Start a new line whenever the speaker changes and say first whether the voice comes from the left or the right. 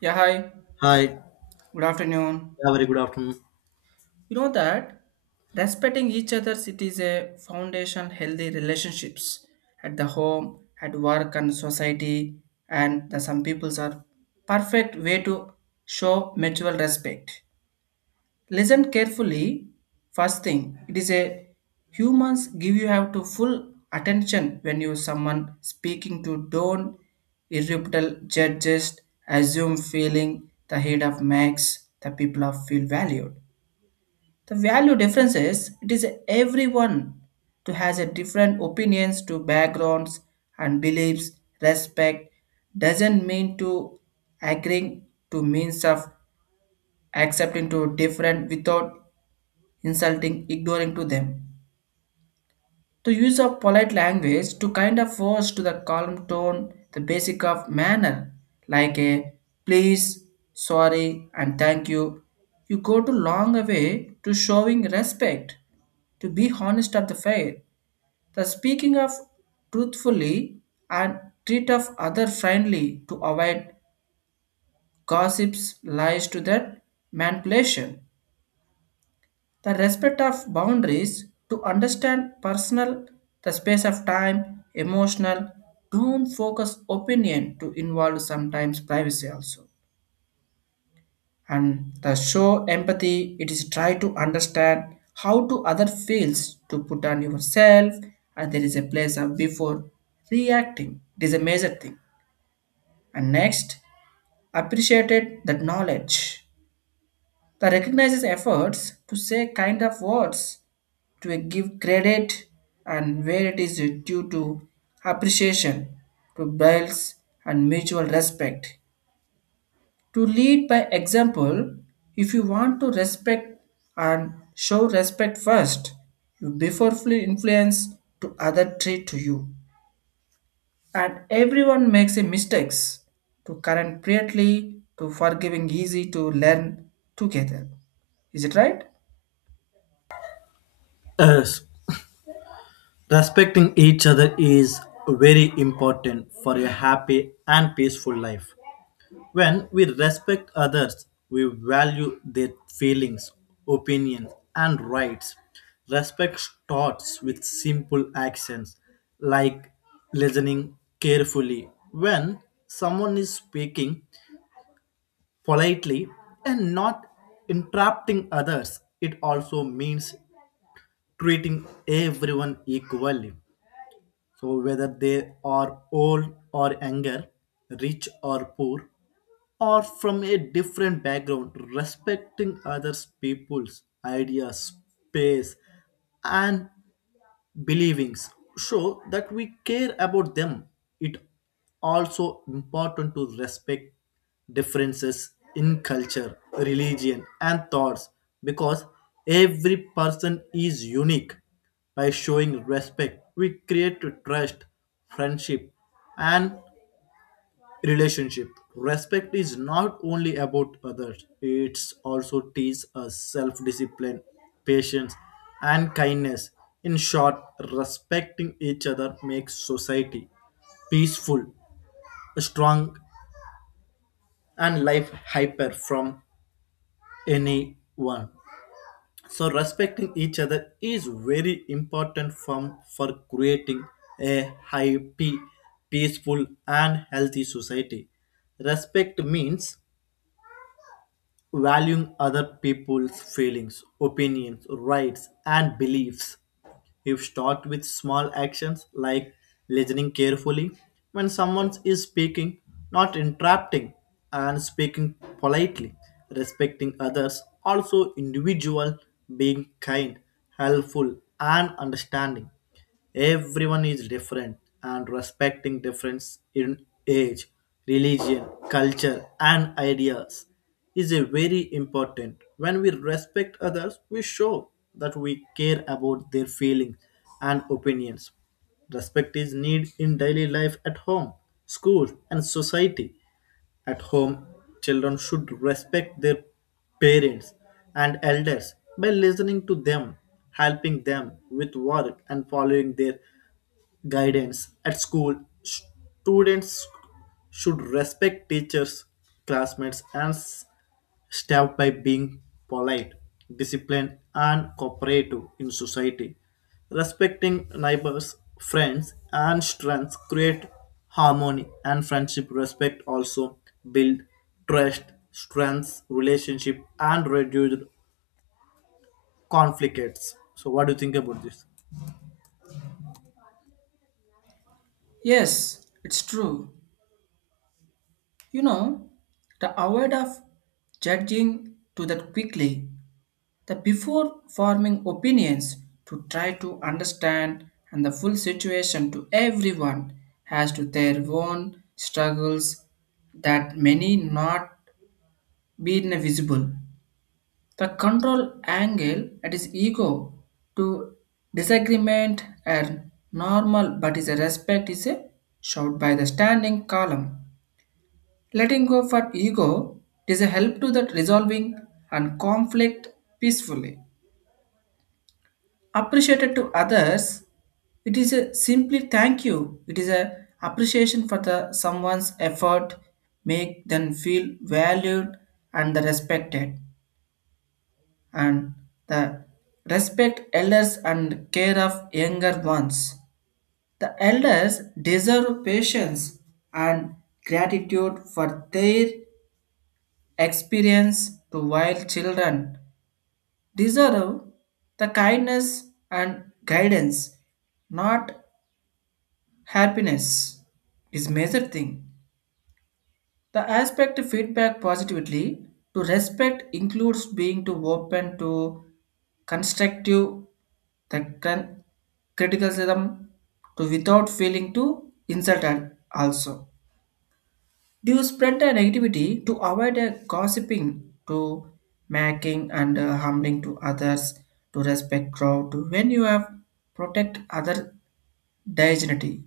right: Yeah, hi.
left: Hi, yeah,
right: Good afternoon.
left: very good afternoon.
right: You know that respecting each other it is a foundation healthy relationships at the home, at work and society, and the some peoples are perfect way to show mutual respect. Listen carefully. First thing, it is a humans give you have to full attention when you someone speaking to don't irreparable judges assume feeling the head of max the people of feel valued. The value differences, it is everyone to has a different opinions to backgrounds and beliefs. Respect doesn't mean to agreeing, to means of accepting to different without insulting, ignoring to them. The use of polite language to kind of force to the calm tone, the basic of manner, like a please, sorry, and thank you. You go to long way to showing respect, to be honest of the fair, the speaking of truthfully and treat of other friendly to avoid gossips, lies to that manipulation. The respect of boundaries to understand personal, the space of time, emotional, don't focus opinion to involve sometimes privacy also. And the show empathy, it is try to understand how to other feels to put on yourself and there is a place of before reacting. It is a major thing. And next, appreciated that knowledge, the recognizes efforts to say kind of words to give credit and where it is due to appreciation to builds and mutual respect, to lead by example. If you want to respect and show respect first, you before influence to other treat to you, and everyone makes a mistakes to current greatly, to forgiving easy to learn together. Is it right?
left: Yes, respecting each other is very important for a happy and peaceful life. When we respect others, we value their feelings, opinions, and rights. Respect starts with simple actions like listening carefully when someone is speaking politely and not interrupting others. It also means treating everyone equally. So, whether they are old or younger, rich or poor, or from a different background, respecting others' people's ideas, space, and believings show that we care about them. It also important to respect differences in culture, religion, and thoughts, because every person is unique. By showing respect, we create trust, friendship, and relationship. Respect is not only about others, it's also teaches us self-discipline, patience, and kindness. In short, respecting each other makes society peaceful, strong, and life hyper from anyone. So respecting each other is very important from for creating a happy, peaceful, and healthy society. Respect means valuing other people's feelings, opinions, rights, and beliefs. If start with small actions like listening carefully when someone is speaking, not interrupting, and speaking politely, respecting others, also individual, being kind, helpful, and understanding. Everyone is different and respecting difference in age, religion, culture, and ideas is a very important. When we respect others, we show that we care about their feelings and opinions. Respect is need in daily life at home, school, and society. At home, children should respect their parents and elders by listening to them, helping them with work, and following their guidance. At school, students should respect teachers, classmates, and staff by being polite, disciplined, and cooperative. In society, respecting neighbors, friends, and strengths create harmony and friendship. Respect also build trust, strengths relationship, and reduce conflicts. So what do you think about this?
right: Yes, it's true. You know, the avoid of judging to that quickly, the before forming opinions to try to understand and the full situation to everyone has to their own struggles that many not been visible. The control angle at his ego to disagreement and normal, but is a respect is a shout by the standing column. Letting go for ego is a help to that resolving and conflict peacefully. Appreciated to others, it is a simply thank you. It is a appreciation for the someone's effort, make them feel valued and the respected. And the respect elders and care of younger ones. The elders deserve patience and gratitude for their experience to wild children deserve the kindness and guidance, not happiness. Is major thing the aspect feedback positively to respect includes being to open to constructive the criticism to without feeling to insult also. Do you spread the negativity to avoid a gossiping, to making and humbling to others, to respect crowd, to when you have protect other dignity,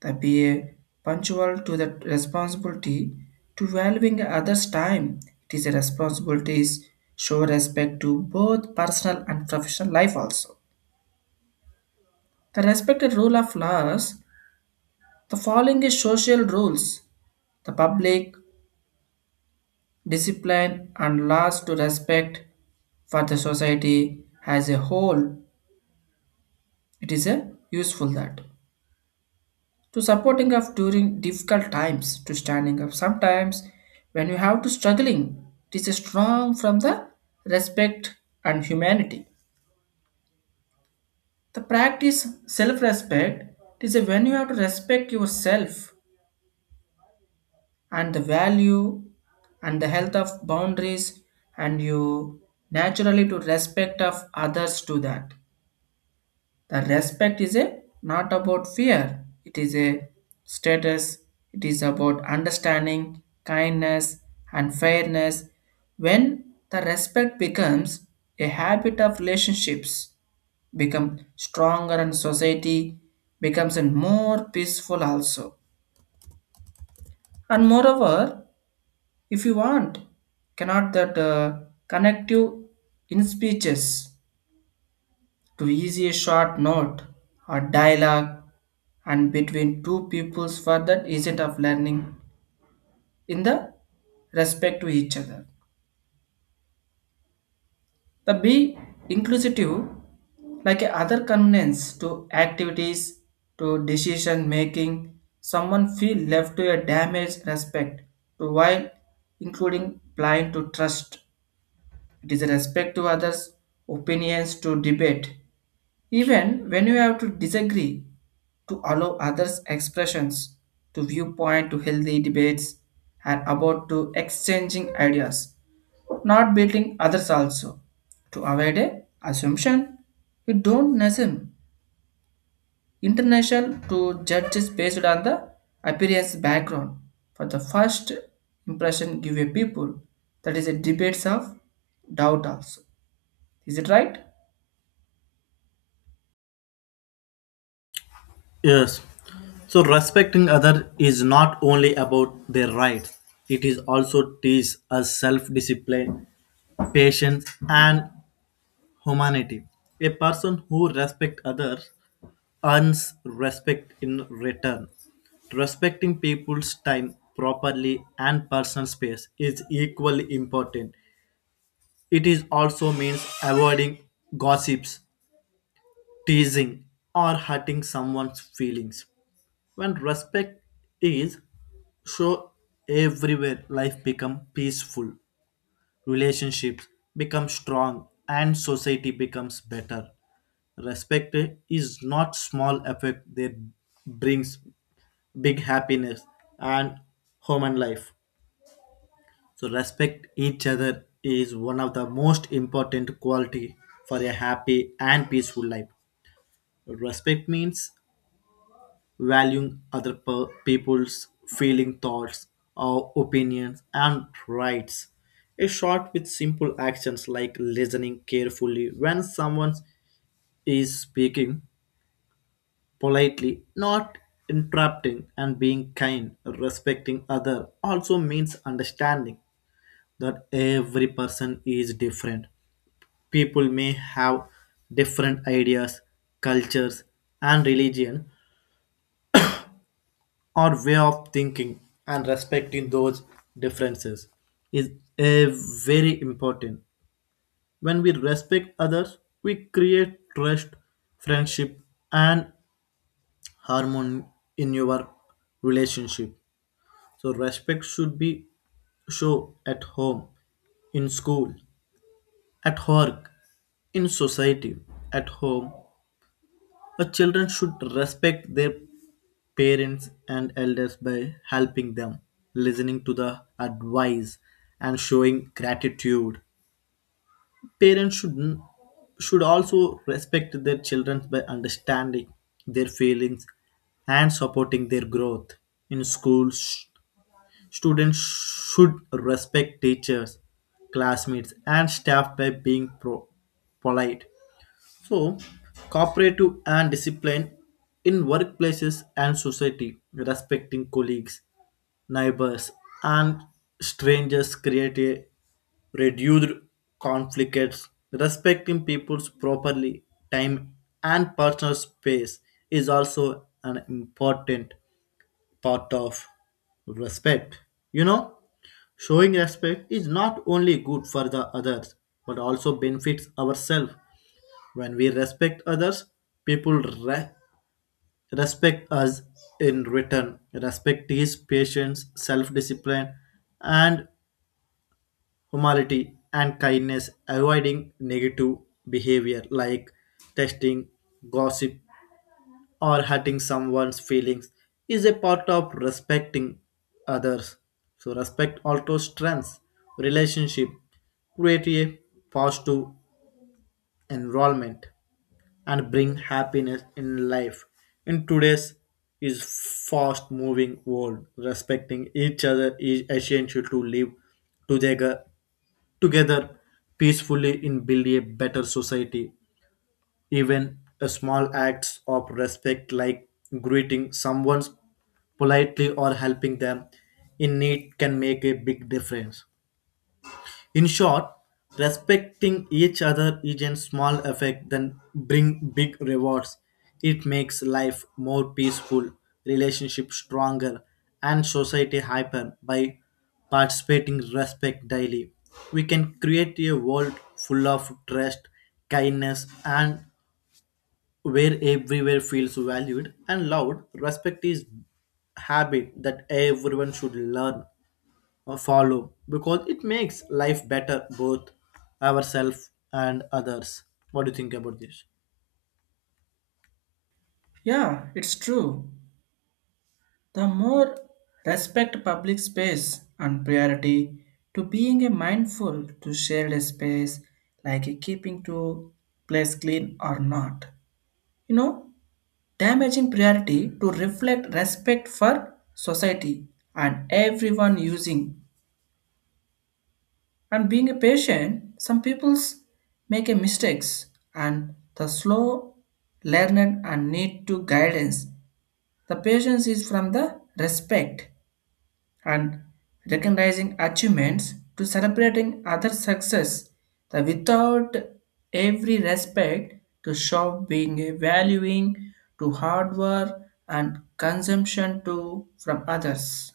right: to be a punctual to the responsibility, to valuing others' time. It is a responsibility is show respect to both personal and professional life also. The respected rule of laws, the following is social rules, the public, discipline and laws to respect for the society as a whole. It is a useful that to supporting of during difficult times, to standing up sometimes when you have to struggling. It is a strong from the respect and humanity. The practice self-respect, it is a when you have to respect yourself and the value and the health of boundaries, and you naturally to respect of others to that. The respect is a not about fear. It is a status. It is about understanding, kindness, and fairness. When the respect becomes a habit of relationships, become stronger and society becomes a more peaceful also. And moreover, if you want, cannot that connect you in speeches to easy a short note or dialogue and between two pupils for that agent of learning in the respect to each other. The be inclusive, like a other convenience to activities, to decision making someone feel left to a damage respect, to while including blind to trust. It is a respect to others opinions to debate. Even when you have to disagree, to allow others' expressions, to viewpoint, to healthy debates, and about to exchanging ideas, not beating others also. To avoid a assumption, you don't assume international to judges based on the appearance background. For the first impression give a people, that is a debates of doubt also. Is it right?
left: Yes. So respecting other is not only about their rights. It is also teaches us self-discipline, patience, and humanity. A person who respects others earns respect in return. Respecting people's time properly and personal space is equally important. It is also means avoiding gossips, teasing, or hurting someone's feelings. When respect is show everywhere, life become peaceful, relationships become strong, and society becomes better. Respect is not small effect that brings big happiness and human life. So respect each other is one of the most important quality for a happy and peaceful life. Respect means valuing other people's feeling, thoughts, or opinions and rights. A short with simple actions like listening carefully when someone is speaking politely, not interrupting, and being kind. Respecting other also means understanding that every person is different. People may have different ideas, cultures, and religion, our way of thinking, and respecting those differences is a very important. When we respect others, we create trust, friendship, and harmony in your relationship. So respect should be show at home, in school, at work, in society. At home, children should respect their parents and elders by helping them, listening to the advice, and showing gratitude. Parents should also respect their children by understanding their feelings and supporting their growth. In schools, students should respect teachers, classmates, and staff by being polite, so, cooperative, and discipline. In workplaces and society, respecting colleagues, neighbors, and strangers create a reduced conflicts. Respecting people's properly time and personal space is also an important part of respect. You know, showing respect is not only good for the others but also benefits ourselves. When we respect others, people respect us in return. Respect is patience, self discipline, and humility and kindness. Avoiding negative behavior like testing, gossip, or hurting someone's feelings is a part of respecting others. So respect also strengths, relationship, create a positive environment, and bring happiness in life. In today's is fast moving world, respecting each other is essential to live together together peacefully and build a better society. Even a small acts of respect like greeting someone politely or helping them in need can make a big difference. In short, respecting each other is a small effect then bring big rewards. It makes life more peaceful, relationship stronger, and society hyper by participating respect daily. We can create a world full of trust, kindness, and where everywhere feels valued and loved. Respect is habit that everyone should learn follow because it makes life better both ourselves and others. What do you think about this?
right: Yeah, it's true. The more respect public space and priority to being a mindful to shared space, like a keeping to place clean or not. You know, damaging priority to reflect respect for society and everyone using, and being a patient, some people's make a mistakes and the slow learner and need to guidance. The patience is from the respect and recognizing achievements to celebrating other success the without every respect to shop being a valuing to hard work and consumption to from others,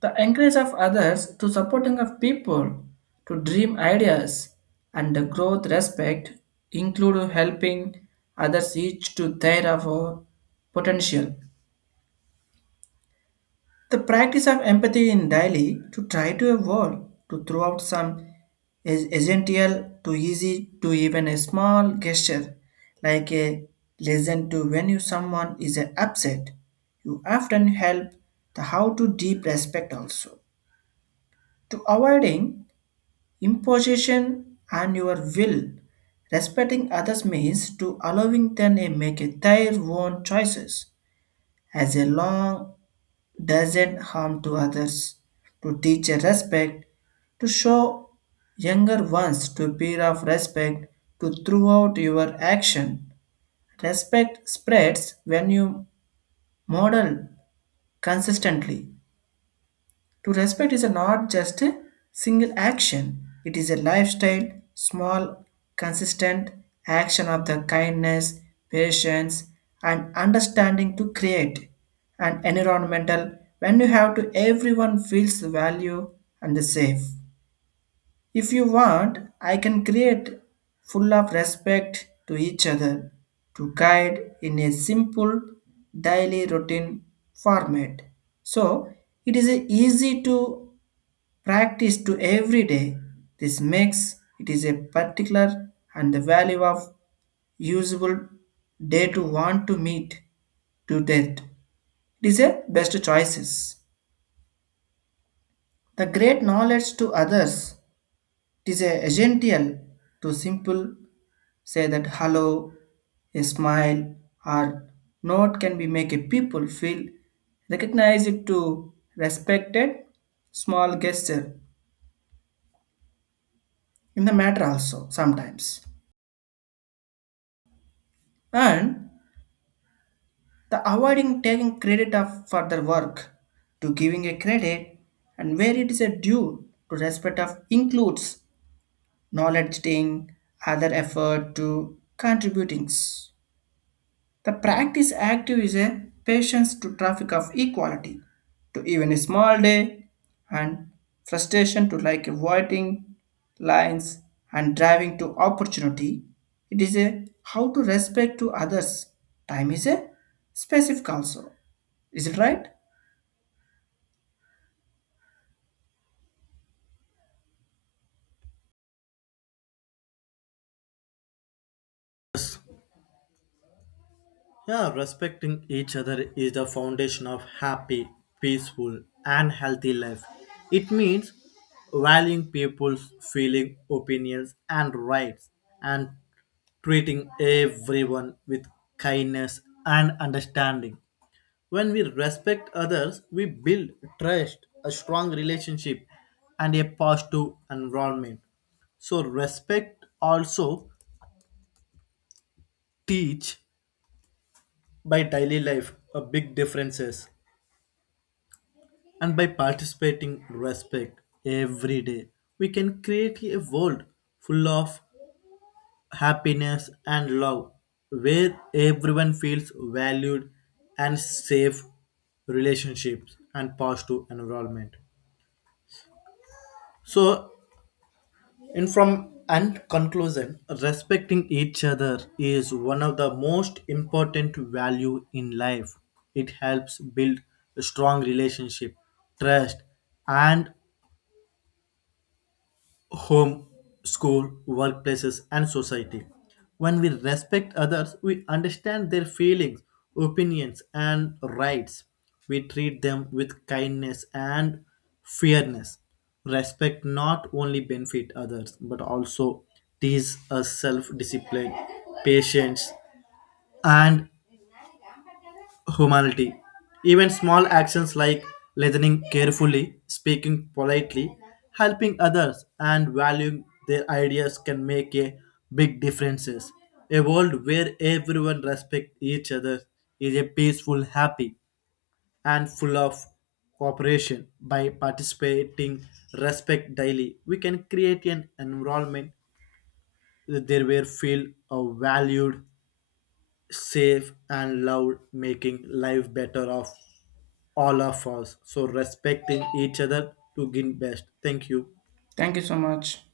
right: the encourage of others to supporting of people to dream ideas and the growth respect include helping others each to their of potential. The practice of empathy in daily to try to evolve to throw out some is essential to easy to even a small gesture, like a listen to when you someone is upset. You often help the how to deep respect also, to avoiding imposition and your will. Respecting others means to allowing them to make their own choices as a long doesn't harm to others, to teach a respect, to show younger ones to peer of respect, to throughout your action. Respect spreads when you model consistently. To respect is not just a single action, it is a lifestyle, small, consistent action of the kindness, patience, and understanding to create an environmental when you have to everyone feels value and safe. If you want, I can create full of respect to each other to guide in a simple daily routine format. So it is easy to practice to every day. This makes it is a particular and the value of usable day to want to meet to that. It is a best choices. The great knowledge to others. It is a essential to simple say that hello, a smile or note can be make a people feel recognized to respected small gesture in the matter also sometimes, and the avoiding taking credit of for their work to giving a credit and where it is a due to respect of includes knowledge taking other effort to contributings. The practice active is a patience to traffic of equality to even a small day and frustration to like avoiding lines and driving to opportunity. It is a how to respect to others time is a specific also. Is it right?
left: Yeah, respecting each other is the foundation of happy, peaceful, and healthy life. It means valuing people's feeling, opinions, and rights, and treating everyone with kindness and understanding. When we respect others, we build trust, a strong relationship, and a positive environment. So respect also teach by daily life a big differences, and by participating respect every day, we can create a world full of happiness and love, where everyone feels valued and safe, relationships and positive environment. So, and from and conclusion, respecting each other is one of the most important value in life. It helps build a strong relationship, trust, and home, school, workplaces, and society. When we respect others, we understand their feelings, opinions, and rights. We treat them with kindness and fairness. Respect not only benefit others but also teaches us self-discipline, patience, and humanity. Even small actions like listening carefully, speaking politely, helping others, and valuing their ideas can make a big differences. A world where everyone respects each other is a peaceful, happy, and full of cooperation. By participating, respect daily, we can create an environment there where feel valued, safe, and loud, making life better of all of us. So respecting each other to gain best. Thank you.
right: Thank you so much.